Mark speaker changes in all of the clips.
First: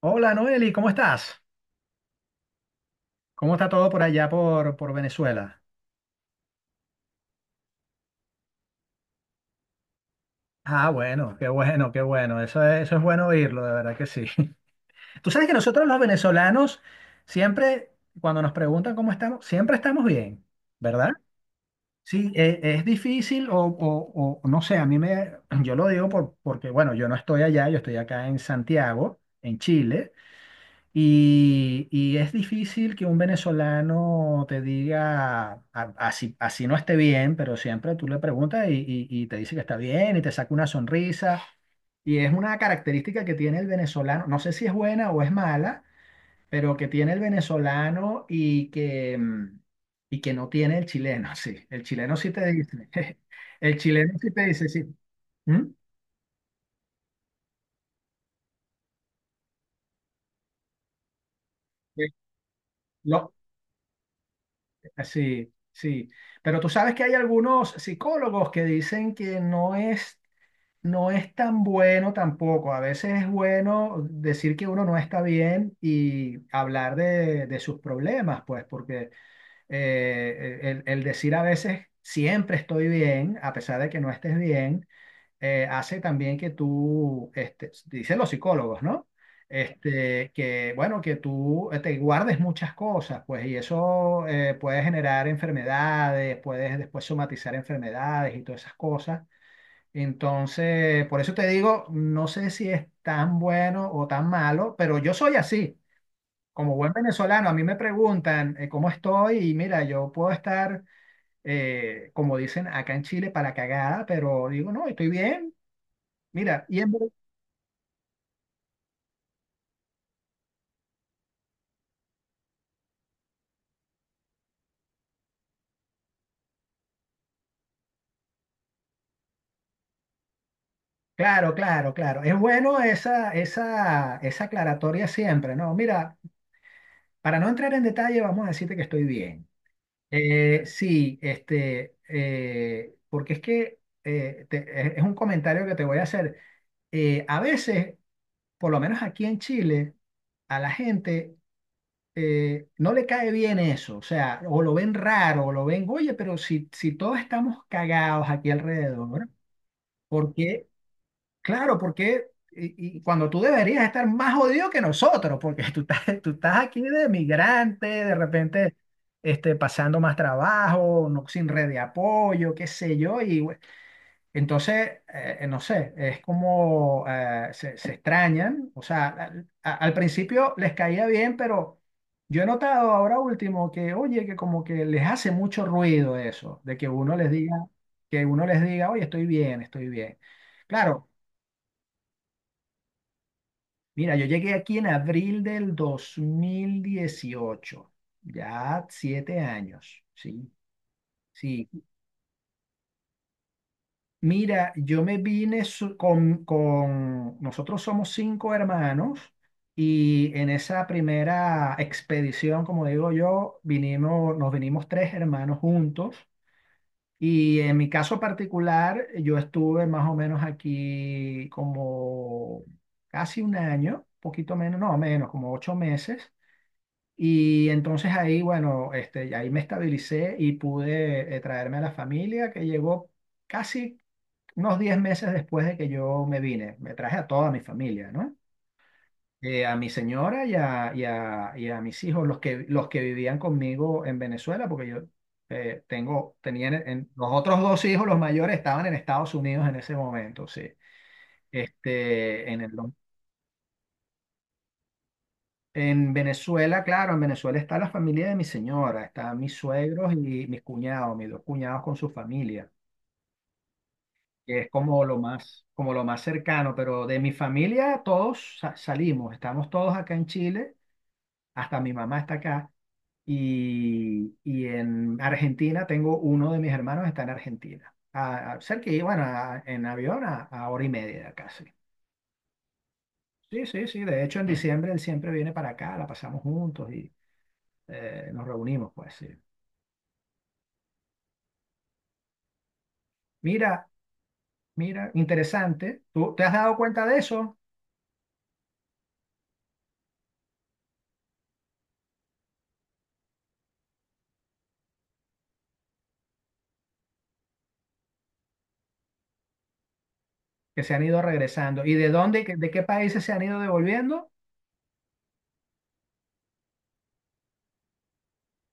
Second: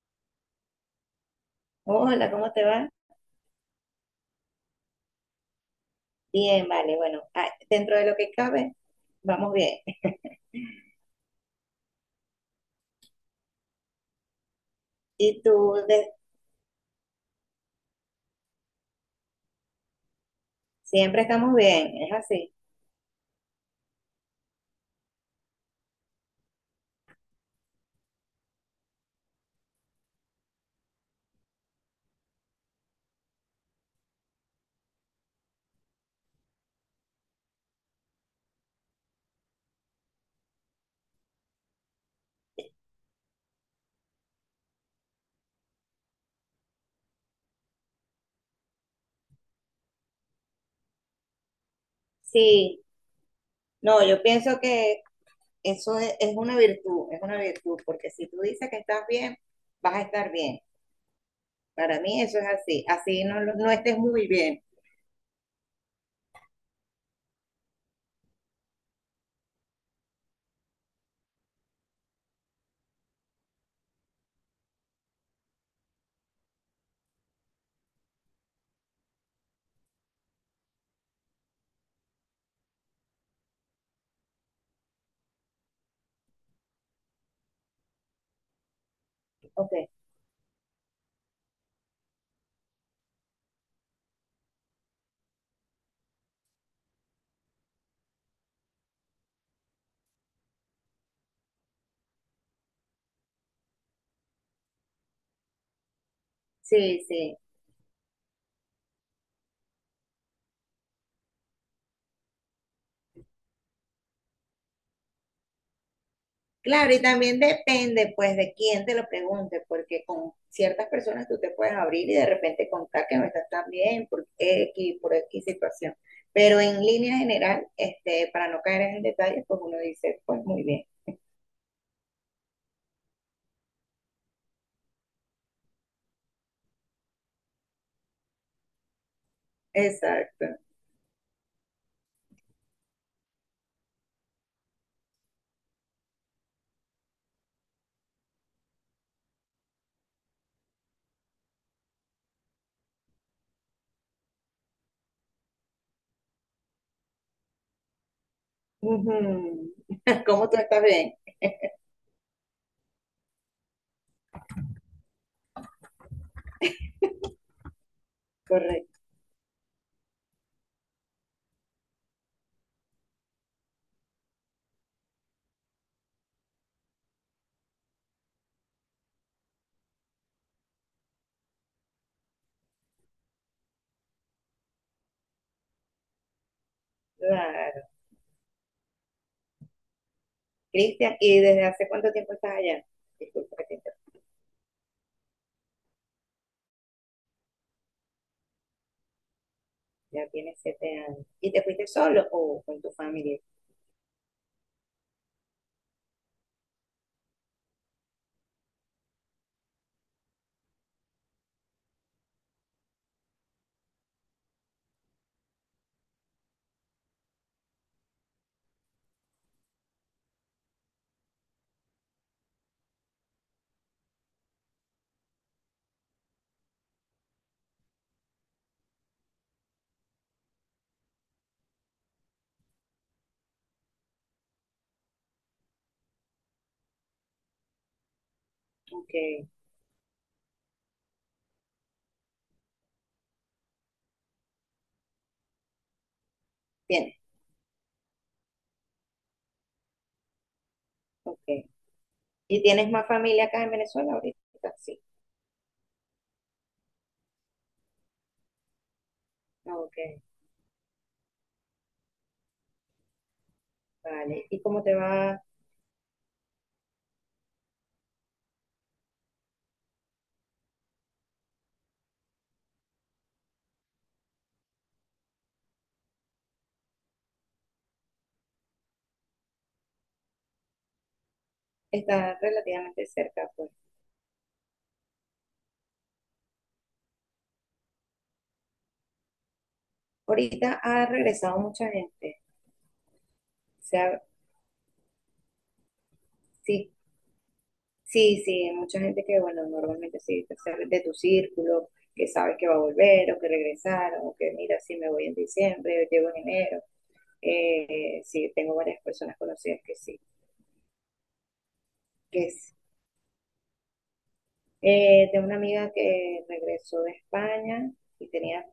Speaker 1: Hola Noeli, ¿cómo estás?
Speaker 2: Hola, ¿cómo te va?
Speaker 1: ¿Cómo está todo por allá por Venezuela?
Speaker 2: Bien, vale, bueno, dentro de lo que cabe, vamos bien.
Speaker 1: Ah, bueno, qué bueno, qué bueno. Eso es bueno oírlo, de verdad que sí. Tú
Speaker 2: Y
Speaker 1: sabes que
Speaker 2: tú,
Speaker 1: nosotros los
Speaker 2: de-
Speaker 1: venezolanos siempre, cuando nos preguntan cómo estamos, siempre estamos bien, ¿verdad?
Speaker 2: siempre estamos bien, es
Speaker 1: Sí,
Speaker 2: así.
Speaker 1: es difícil o no sé, yo lo digo porque, bueno, yo no estoy allá, yo estoy acá en Santiago, en Chile. Y es difícil que un venezolano te diga, así, así no esté bien, pero siempre tú le preguntas y te dice que está bien y te saca una sonrisa. Y es una característica que tiene el venezolano, no sé si es buena o es mala, pero que tiene el venezolano y que no tiene el chileno, sí. El chileno sí te
Speaker 2: Sí,
Speaker 1: dice, el
Speaker 2: no,
Speaker 1: chileno
Speaker 2: yo
Speaker 1: sí te
Speaker 2: pienso
Speaker 1: dice, sí.
Speaker 2: que
Speaker 1: ¿Mm?
Speaker 2: eso es una virtud, es una virtud, porque si tú dices que estás bien, vas a estar bien. Para
Speaker 1: Sí.
Speaker 2: mí eso es así, así
Speaker 1: Lo-
Speaker 2: no, no estés muy bien.
Speaker 1: Sí, sí. Pero tú sabes que hay algunos psicólogos que dicen que no es, no es tan bueno tampoco. A veces es bueno decir que uno no está bien y hablar de sus problemas, pues, porque el decir a veces siempre estoy bien, a pesar de que no estés bien, hace también que tú, este, dicen los psicólogos, ¿no?
Speaker 2: Ok,
Speaker 1: Este, que, bueno, que tú te guardes muchas cosas, pues, y eso puede generar enfermedades, puedes después somatizar enfermedades y todas esas cosas. Entonces, por eso te digo, no sé si es tan bueno o tan malo, pero yo soy así. Como buen
Speaker 2: sí, sí.
Speaker 1: venezolano, a mí me preguntan cómo estoy y mira, yo puedo estar, como dicen acá en Chile, para la cagada, pero digo, no, estoy bien. Mira, y en.
Speaker 2: Claro, y también depende pues de quién te lo pregunte, porque con ciertas personas tú te puedes abrir y de repente contar que no estás tan bien por X situación. Pero en línea general, para no caer en detalles, pues uno dice, pues muy bien.
Speaker 1: Claro, claro, claro. Es bueno esa aclaratoria siempre, ¿no? Mira, para no entrar en detalle, vamos a decirte que estoy bien.
Speaker 2: Exacto.
Speaker 1: Sí, este, porque es que es un comentario que te voy a hacer. A veces, por lo menos aquí en Chile, a la gente no le cae bien eso, o sea, o lo ven raro, o lo ven, oye, pero si, si todos estamos cagados aquí alrededor, ¿no?
Speaker 2: Ujú.
Speaker 1: ¿por
Speaker 2: ¿Cómo tú
Speaker 1: qué
Speaker 2: estás bien?
Speaker 1: Claro, porque y cuando tú deberías estar más jodido que nosotros, porque tú estás aquí de migrante, de repente
Speaker 2: Correcto.
Speaker 1: este, pasando más trabajo, no, sin red de apoyo, qué sé yo, entonces, no sé, es como se, se extrañan, o sea, al principio les caía bien, pero yo he notado ahora último que, oye, que como que les hace mucho ruido eso, de que uno les diga,
Speaker 2: Claro.
Speaker 1: que uno les diga, oye, estoy bien, estoy bien. Claro.
Speaker 2: Cristian, ¿y desde hace cuánto tiempo estás allá? Disculpa que te
Speaker 1: Mira,
Speaker 2: interrumpa.
Speaker 1: yo llegué aquí en abril del 2018, ya 7 años,
Speaker 2: Ya
Speaker 1: ¿sí?
Speaker 2: tienes 7 años. ¿Y te
Speaker 1: Sí,
Speaker 2: fuiste solo o con tu familia?
Speaker 1: mira, yo me vine so- con, nosotros somos 5 hermanos y en esa primera expedición, como digo yo, vinimos, nos vinimos 3 hermanos juntos y en mi caso particular, yo estuve más o menos aquí como casi un año, poquito menos, no, menos, como 8 meses. Y entonces ahí, bueno, este, ahí me estabilicé y pude traerme a la familia que llegó casi unos 10 meses después de que yo me vine. Me traje a toda mi familia, ¿no?
Speaker 2: Ok.
Speaker 1: A mi señora y a mis hijos, los que vivían conmigo en Venezuela, porque yo tenía
Speaker 2: Bien.
Speaker 1: los otros 2 hijos, los mayores, estaban en Estados Unidos en ese momento, sí.
Speaker 2: Ok.
Speaker 1: Este, en
Speaker 2: ¿Y
Speaker 1: el.
Speaker 2: tienes más familia acá en Venezuela ahorita? Sí.
Speaker 1: En Venezuela, claro, en Venezuela está la familia de mi señora, están mis
Speaker 2: Ok,
Speaker 1: suegros y mis cuñados, mis 2 cuñados con su familia,
Speaker 2: vale.
Speaker 1: que
Speaker 2: ¿Y
Speaker 1: es
Speaker 2: cómo te va?
Speaker 1: como lo más cercano, pero de mi familia salimos, estamos todos acá en Chile, hasta mi mamá está acá, y en Argentina tengo uno de mis hermanos está en Argentina, cerca, y bueno, en avión a hora y media casi.
Speaker 2: Está relativamente cerca,
Speaker 1: Sí, sí,
Speaker 2: pues.
Speaker 1: sí, sí, de hecho en diciembre él siempre viene para acá, la pasamos juntos y nos reunimos, pues sí.
Speaker 2: Ahorita ha regresado mucha gente. O
Speaker 1: Mira,
Speaker 2: sea,
Speaker 1: mira, interesante. ¿Tú te has dado
Speaker 2: sí,
Speaker 1: cuenta de eso?
Speaker 2: sí, sí, mucha gente que, bueno, normalmente sí, o sea, de tu círculo, que sabes que va a volver o que regresaron, o que mira, sí me voy en diciembre, llego en enero. Sí, tengo varias personas conocidas que sí,
Speaker 1: Que se han ido regresando. ¿Y de dónde,
Speaker 2: que
Speaker 1: de
Speaker 2: es.
Speaker 1: qué países se han ido devolviendo?
Speaker 2: Tengo una amiga que regresó de España y tenía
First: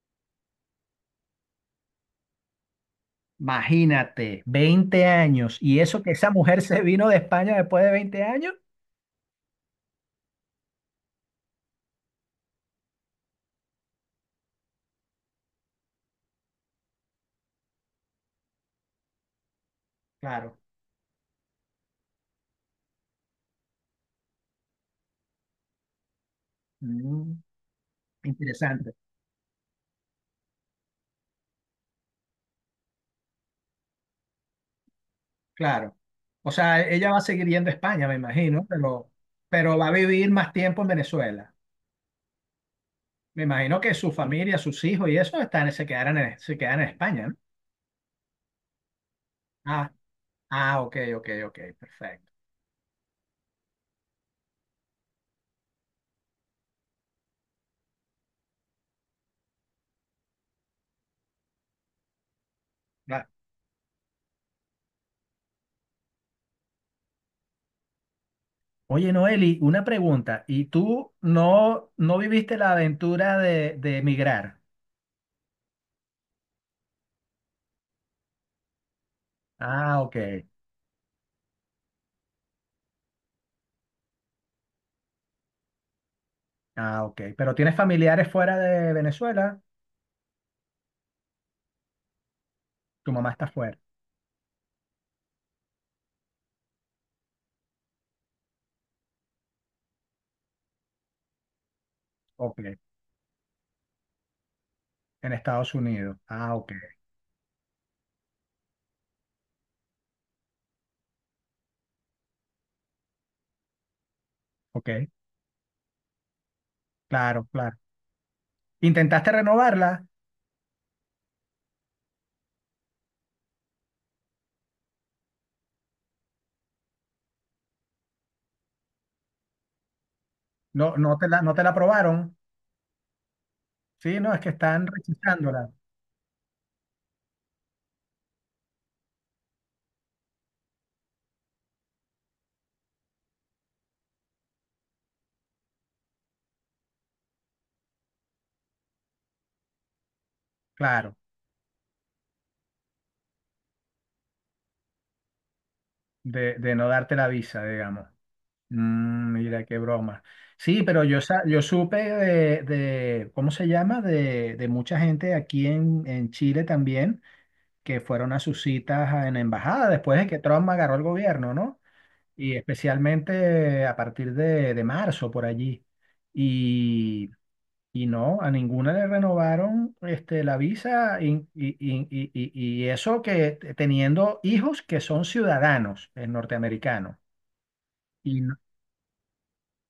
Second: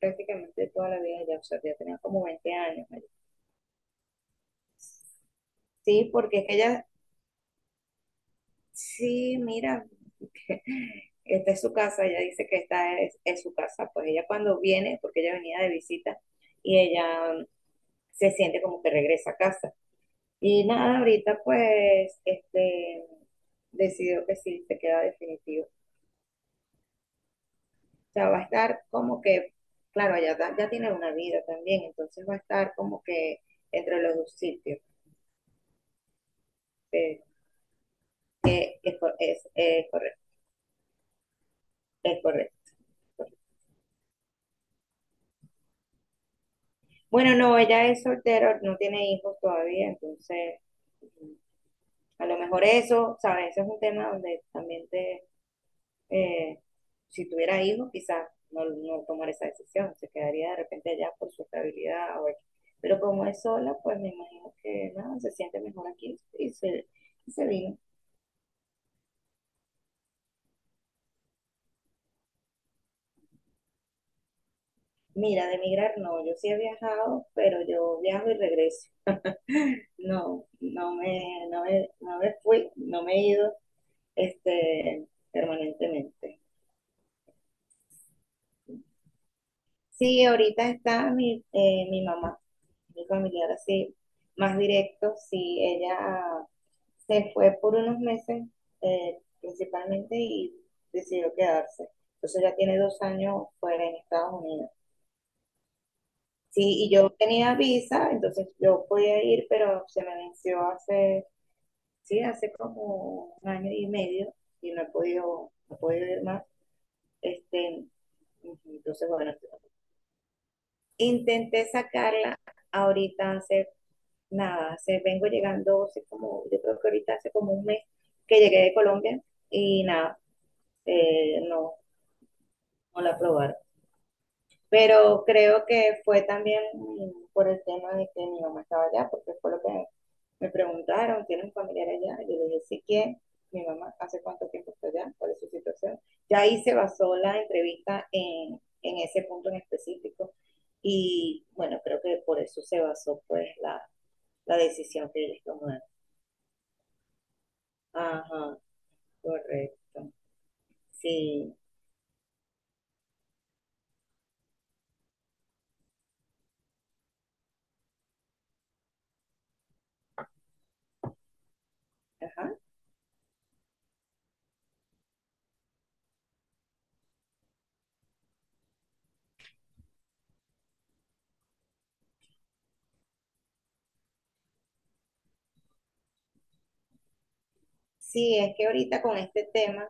Speaker 2: prácticamente toda la vida ya, o sea, ya tenía como 20 años allá.
Speaker 1: Imagínate, 20 años. ¿Y eso
Speaker 2: Sí,
Speaker 1: que esa
Speaker 2: porque es que
Speaker 1: mujer se
Speaker 2: ella,
Speaker 1: vino de España después de 20 años?
Speaker 2: sí, mira, esta es su casa, ella dice que esta es su casa, pues ella cuando viene, porque ella venía de visita, y ella se siente como que regresa a casa.
Speaker 1: Claro.
Speaker 2: Y nada, ahorita pues, decidió que sí, se queda definitivo.
Speaker 1: Mm,
Speaker 2: O sea, va a estar
Speaker 1: interesante,
Speaker 2: como que, claro, ya, ya tiene una vida también, entonces va a estar como que entre los dos sitios.
Speaker 1: claro. O sea, ella va a
Speaker 2: eh,
Speaker 1: seguir yendo a España, me imagino,
Speaker 2: Es, cor- es,
Speaker 1: pero
Speaker 2: es
Speaker 1: va a vivir más tiempo en Venezuela.
Speaker 2: Es correcto.
Speaker 1: Me imagino que su familia, sus hijos y eso están, se quedarán en, se quedan en España, ¿no?
Speaker 2: Bueno, no, ella es soltera, no tiene hijos todavía,
Speaker 1: Ah,
Speaker 2: entonces
Speaker 1: ah, ok, ok,
Speaker 2: mm,
Speaker 1: ok,
Speaker 2: a
Speaker 1: perfecto.
Speaker 2: lo mejor eso, ¿sabes? Ese es un tema donde también te, eh, si tuviera hijos, quizás no, no tomar esa decisión, se quedaría de repente allá por su estabilidad o X. Pero como
Speaker 1: Claro.
Speaker 2: es sola, pues me imagino que nada, se siente mejor aquí y y se vino.
Speaker 1: Oye, Noeli, una pregunta. ¿Y tú no, no viviste la aventura de emigrar?
Speaker 2: Mira, de emigrar no, yo sí he viajado, pero yo viajo y regreso.
Speaker 1: Ah, ok.
Speaker 2: No, no me, no me, no me fui, no me he ido este, permanentemente.
Speaker 1: Ah, ok. Pero tienes familiares fuera de Venezuela.
Speaker 2: Sí, ahorita está mi, mi mamá, mi
Speaker 1: Tu mamá está
Speaker 2: familiar
Speaker 1: fuera.
Speaker 2: así, más directo, sí, ella se fue por unos meses principalmente y decidió quedarse. Entonces ya
Speaker 1: Ok.
Speaker 2: tiene 2 años fuera en Estados Unidos.
Speaker 1: En Estados Unidos. Ah, ok.
Speaker 2: Sí, y yo tenía visa, entonces yo podía ir, pero se me venció hace, sí, hace como un año y medio y no he
Speaker 1: Ok.
Speaker 2: podido, no he podido ir más.
Speaker 1: Claro, claro.
Speaker 2: Este, Ujú, entonces,
Speaker 1: ¿Intentaste
Speaker 2: bueno,
Speaker 1: renovarla?
Speaker 2: intenté sacarla ahorita hace nada, hace, vengo llegando, hace como, yo creo que ahorita hace como un mes que llegué de Colombia y nada,
Speaker 1: No, no te la, no te la
Speaker 2: no,
Speaker 1: aprobaron.
Speaker 2: no la probaron.
Speaker 1: Sí, no, es que están
Speaker 2: Pero creo
Speaker 1: rechazándola.
Speaker 2: que fue también por el tema de que mi mamá estaba allá, porque fue lo que me preguntaron, ¿tiene un familiar allá? Yo le dije, sí que mi mamá, ¿hace cuánto tiempo está allá? ¿Cuál es su situación? Ya ahí se basó la entrevista en ese punto en específico
Speaker 1: Claro.
Speaker 2: y bueno, creo que por eso se basó pues la decisión que ellos tomaron.
Speaker 1: De no darte la visa, digamos.
Speaker 2: Ajá,
Speaker 1: Mm, mira, qué
Speaker 2: correcto.
Speaker 1: broma. Sí, pero yo,
Speaker 2: Sí,
Speaker 1: yo supe de, ¿cómo se llama? De mucha gente aquí en Chile también que fueron a sus citas en la embajada después de que Trump agarró el gobierno, ¿no?
Speaker 2: ajá.
Speaker 1: Y especialmente a partir de marzo por allí. Y, y no, a ninguna le renovaron este, la visa y eso que teniendo hijos que son ciudadanos norteamericanos.
Speaker 2: Sí,
Speaker 1: Y
Speaker 2: es
Speaker 1: no-
Speaker 2: que ahorita con este tema,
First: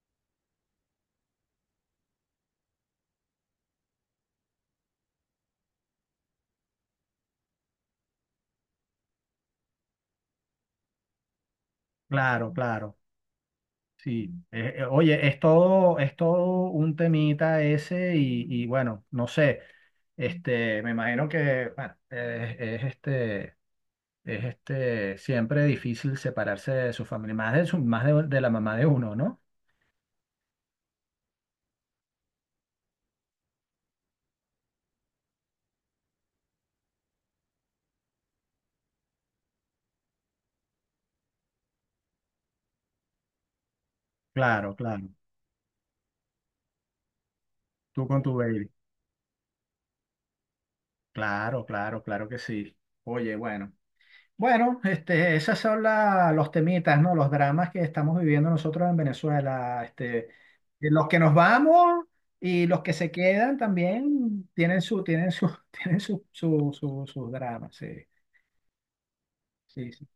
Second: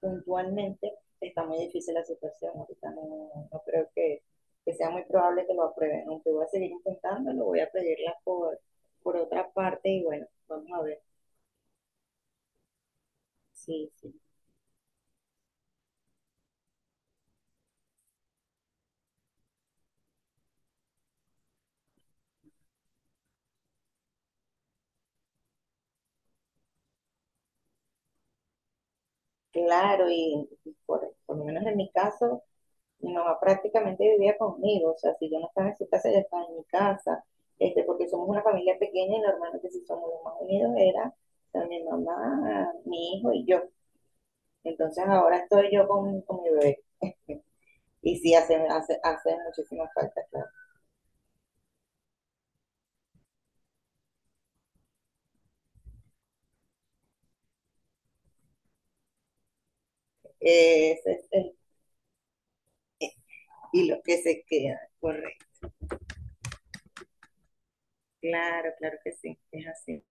Speaker 2: puntualmente, está muy difícil la situación. Ahorita no, no no creo que sea muy probable que lo aprueben, aunque voy a seguir intentando, lo voy a pedirla por otra parte y bueno, vamos a ver.
Speaker 1: claro, claro.
Speaker 2: Sí, sí.
Speaker 1: Sí, oye, es todo un temita ese y bueno, no sé, este, me imagino que, bueno, es este, siempre difícil separarse de su familia, más de su, más de la mamá de uno, ¿no?
Speaker 2: Claro, y por lo menos en mi caso, mi mamá prácticamente vivía conmigo, o sea, si yo no estaba en su casa, ella estaba en mi casa, porque somos una familia pequeña y normalmente si somos los más unidos era o sea, mi mamá, mi hijo y yo.
Speaker 1: Claro,
Speaker 2: Entonces
Speaker 1: claro,
Speaker 2: ahora estoy yo con mi bebé.
Speaker 1: tú
Speaker 2: Y
Speaker 1: con tu
Speaker 2: sí, hace,
Speaker 1: baby,
Speaker 2: hace, hace muchísima falta, claro.
Speaker 1: claro, claro, claro que sí. Oye, bueno. Bueno, este, esas son los temitas, ¿no? Los dramas que estamos viviendo nosotros en Venezuela. Este, de los
Speaker 2: Ese
Speaker 1: que
Speaker 2: es
Speaker 1: nos
Speaker 2: el
Speaker 1: vamos y los que se quedan
Speaker 2: hilo que se
Speaker 1: también
Speaker 2: queda,
Speaker 1: tienen su,
Speaker 2: correcto.
Speaker 1: tienen su, sus dramas. Sí,
Speaker 2: Claro, claro que sí, es
Speaker 1: sí,
Speaker 2: así.
Speaker 1: sí.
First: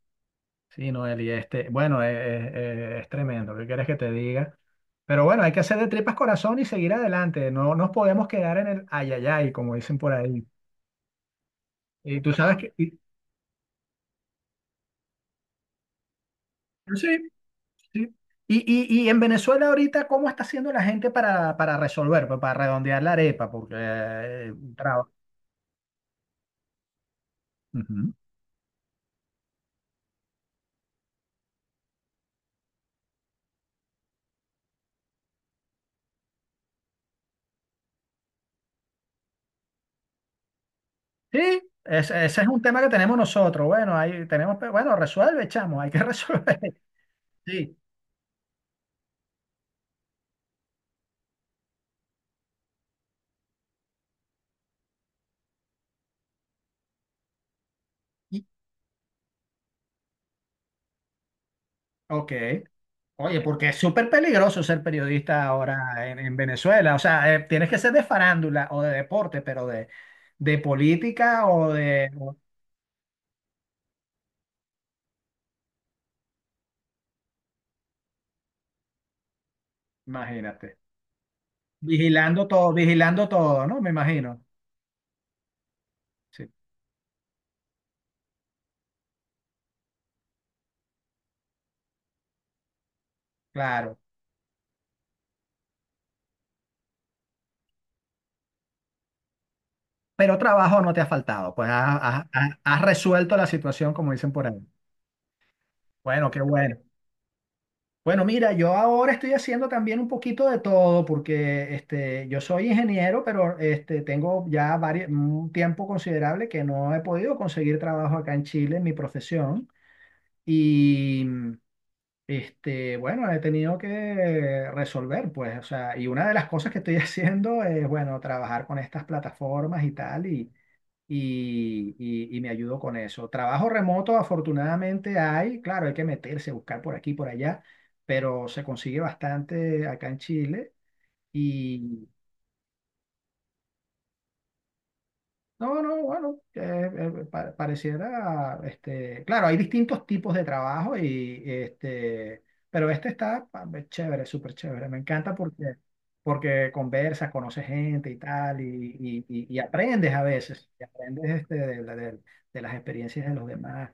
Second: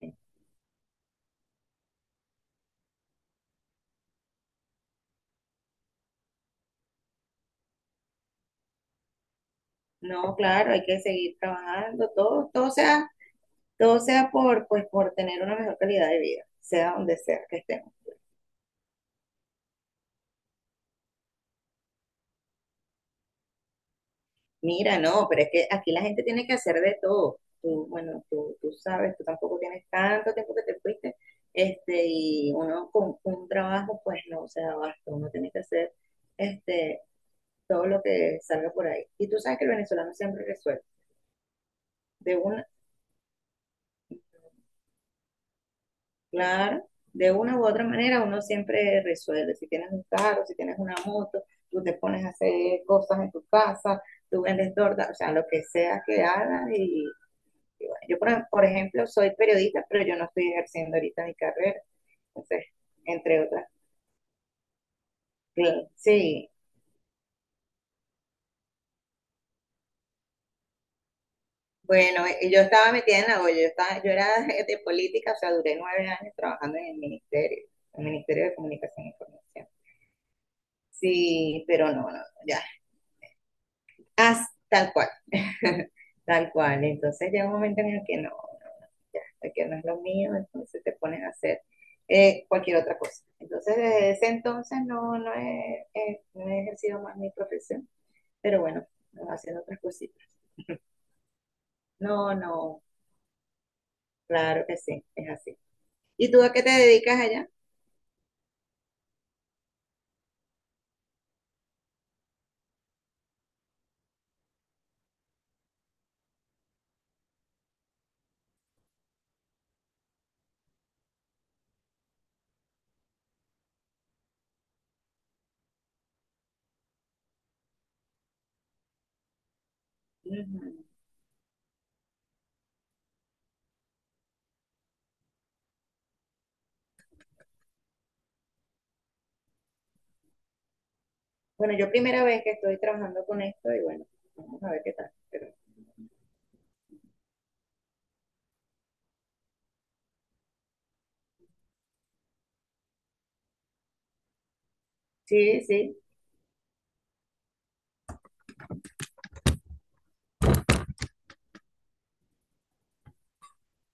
Speaker 1: Sí, Noel, y este, bueno, es, es tremendo. ¿Qué quieres que te diga? Pero bueno, hay que hacer de tripas corazón y seguir adelante. No nos podemos quedar en el ayayay, como dicen por
Speaker 2: No,
Speaker 1: ahí.
Speaker 2: claro, hay que seguir trabajando,
Speaker 1: Y tú
Speaker 2: todo,
Speaker 1: sabes
Speaker 2: todo
Speaker 1: que,
Speaker 2: sea, todo sea por, pues, por tener una mejor calidad de vida, sea donde
Speaker 1: sí,
Speaker 2: sea que estemos.
Speaker 1: sí. Y, y en Venezuela ahorita, ¿cómo está haciendo la gente para resolver, pues, para redondear la arepa? Porque
Speaker 2: Mira, no, pero es que aquí la gente tiene que hacer de todo. Tú,
Speaker 1: ujú.
Speaker 2: bueno, tú sabes, tú tampoco tienes tanto tiempo que te fuiste. Y uno con un trabajo, pues no se da abasto. Uno tiene que hacer este, todo lo que salga por ahí. Y tú sabes que el venezolano siempre resuelve.
Speaker 1: Sí,
Speaker 2: De
Speaker 1: ese es un
Speaker 2: una,
Speaker 1: tema que tenemos nosotros. Bueno, ahí tenemos, bueno, resuelve, chamo, hay que resolver.
Speaker 2: claro, de una u
Speaker 1: Sí.
Speaker 2: otra manera uno siempre resuelve. Si tienes un carro, si tienes una moto, tú te pones a hacer cosas en tu casa, tú vendes torta, o sea, lo que sea que hagas Y bueno, yo,
Speaker 1: Y-
Speaker 2: por ejemplo, soy periodista, pero yo no estoy ejerciendo ahorita mi carrera.
Speaker 1: ok.
Speaker 2: Entonces,
Speaker 1: Oye,
Speaker 2: entre otras.
Speaker 1: porque es súper peligroso ser periodista
Speaker 2: Sí,
Speaker 1: ahora en
Speaker 2: sí.
Speaker 1: Venezuela. O sea, tienes que ser de farándula o de deporte, pero de política o de...
Speaker 2: Bueno, yo estaba metida en la olla, yo, estaba, yo era de política, o sea, duré 9 años trabajando en el Ministerio de Comunicación e Información.
Speaker 1: imagínate.
Speaker 2: Sí, pero no, no, ya,
Speaker 1: Vigilando todo, ¿no? Me
Speaker 2: As,
Speaker 1: imagino.
Speaker 2: tal cual,
Speaker 1: Sí,
Speaker 2: tal cual. Entonces llega un momento en el que no, no, no, ya, que no es lo mío, entonces te pones a hacer cualquier otra cosa. Entonces
Speaker 1: claro.
Speaker 2: desde ese entonces no, no, no he ejercido más mi profesión, pero bueno, haciendo otras cositas.
Speaker 1: Pero trabajo no te ha faltado, pues has,
Speaker 2: No,
Speaker 1: has
Speaker 2: no,
Speaker 1: resuelto la situación, como dicen por ahí.
Speaker 2: claro que sí, es así.
Speaker 1: Bueno,
Speaker 2: ¿Y
Speaker 1: qué
Speaker 2: tú a qué te
Speaker 1: bueno.
Speaker 2: dedicas allá?
Speaker 1: Bueno, mira, yo ahora estoy haciendo también un poquito de todo, porque este, yo soy ingeniero, pero este, tengo ya un tiempo considerable que no he podido conseguir trabajo acá en Chile en mi profesión. Y este, bueno, he tenido que resolver, pues, o sea, y una de las cosas que estoy haciendo es, bueno, trabajar con estas plataformas y tal. y,
Speaker 2: Ujú.
Speaker 1: y- y me ayudó con eso. Trabajo remoto, afortunadamente hay, claro, hay que meterse, buscar por aquí, por allá, pero se consigue bastante acá en Chile.
Speaker 2: Bueno, yo primera vez que estoy trabajando con esto y bueno, vamos a ver qué tal. Pero,
Speaker 1: No, no, bueno, pareciera, este, claro, hay distintos tipos de trabajo y este, pero este está chévere, súper chévere. Me encanta
Speaker 2: sí,
Speaker 1: porque,
Speaker 2: sí.
Speaker 1: porque conversas, conoces gente y tal, y aprendes a veces, y aprendes este, de las experiencias de los demás.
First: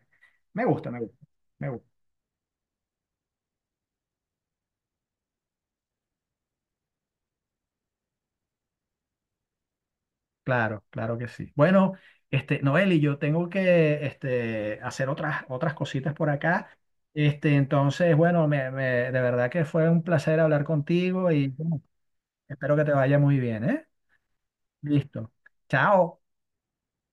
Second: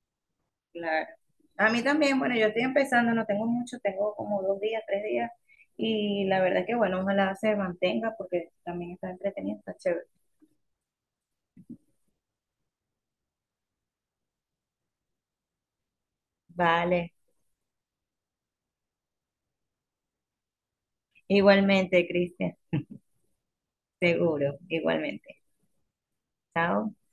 Speaker 1: Me gusta, me
Speaker 2: Claro.
Speaker 1: gusta, me
Speaker 2: A mí
Speaker 1: gusta.
Speaker 2: también, bueno, yo estoy empezando, no tengo mucho, tengo como 2 días, 3 días, y la verdad que bueno, ojalá se mantenga porque también está entretenido, está chévere.
Speaker 1: Claro, claro que sí. Bueno, este, Noeli, yo tengo que este, hacer otras, otras cositas por acá.
Speaker 2: Vale,
Speaker 1: Este, entonces, bueno, de verdad que fue un placer hablar contigo y bueno,
Speaker 2: igualmente, Cristian,
Speaker 1: espero que te vaya muy bien, ¿eh?
Speaker 2: seguro,
Speaker 1: Listo.
Speaker 2: igualmente.
Speaker 1: Chao.
Speaker 2: Chao.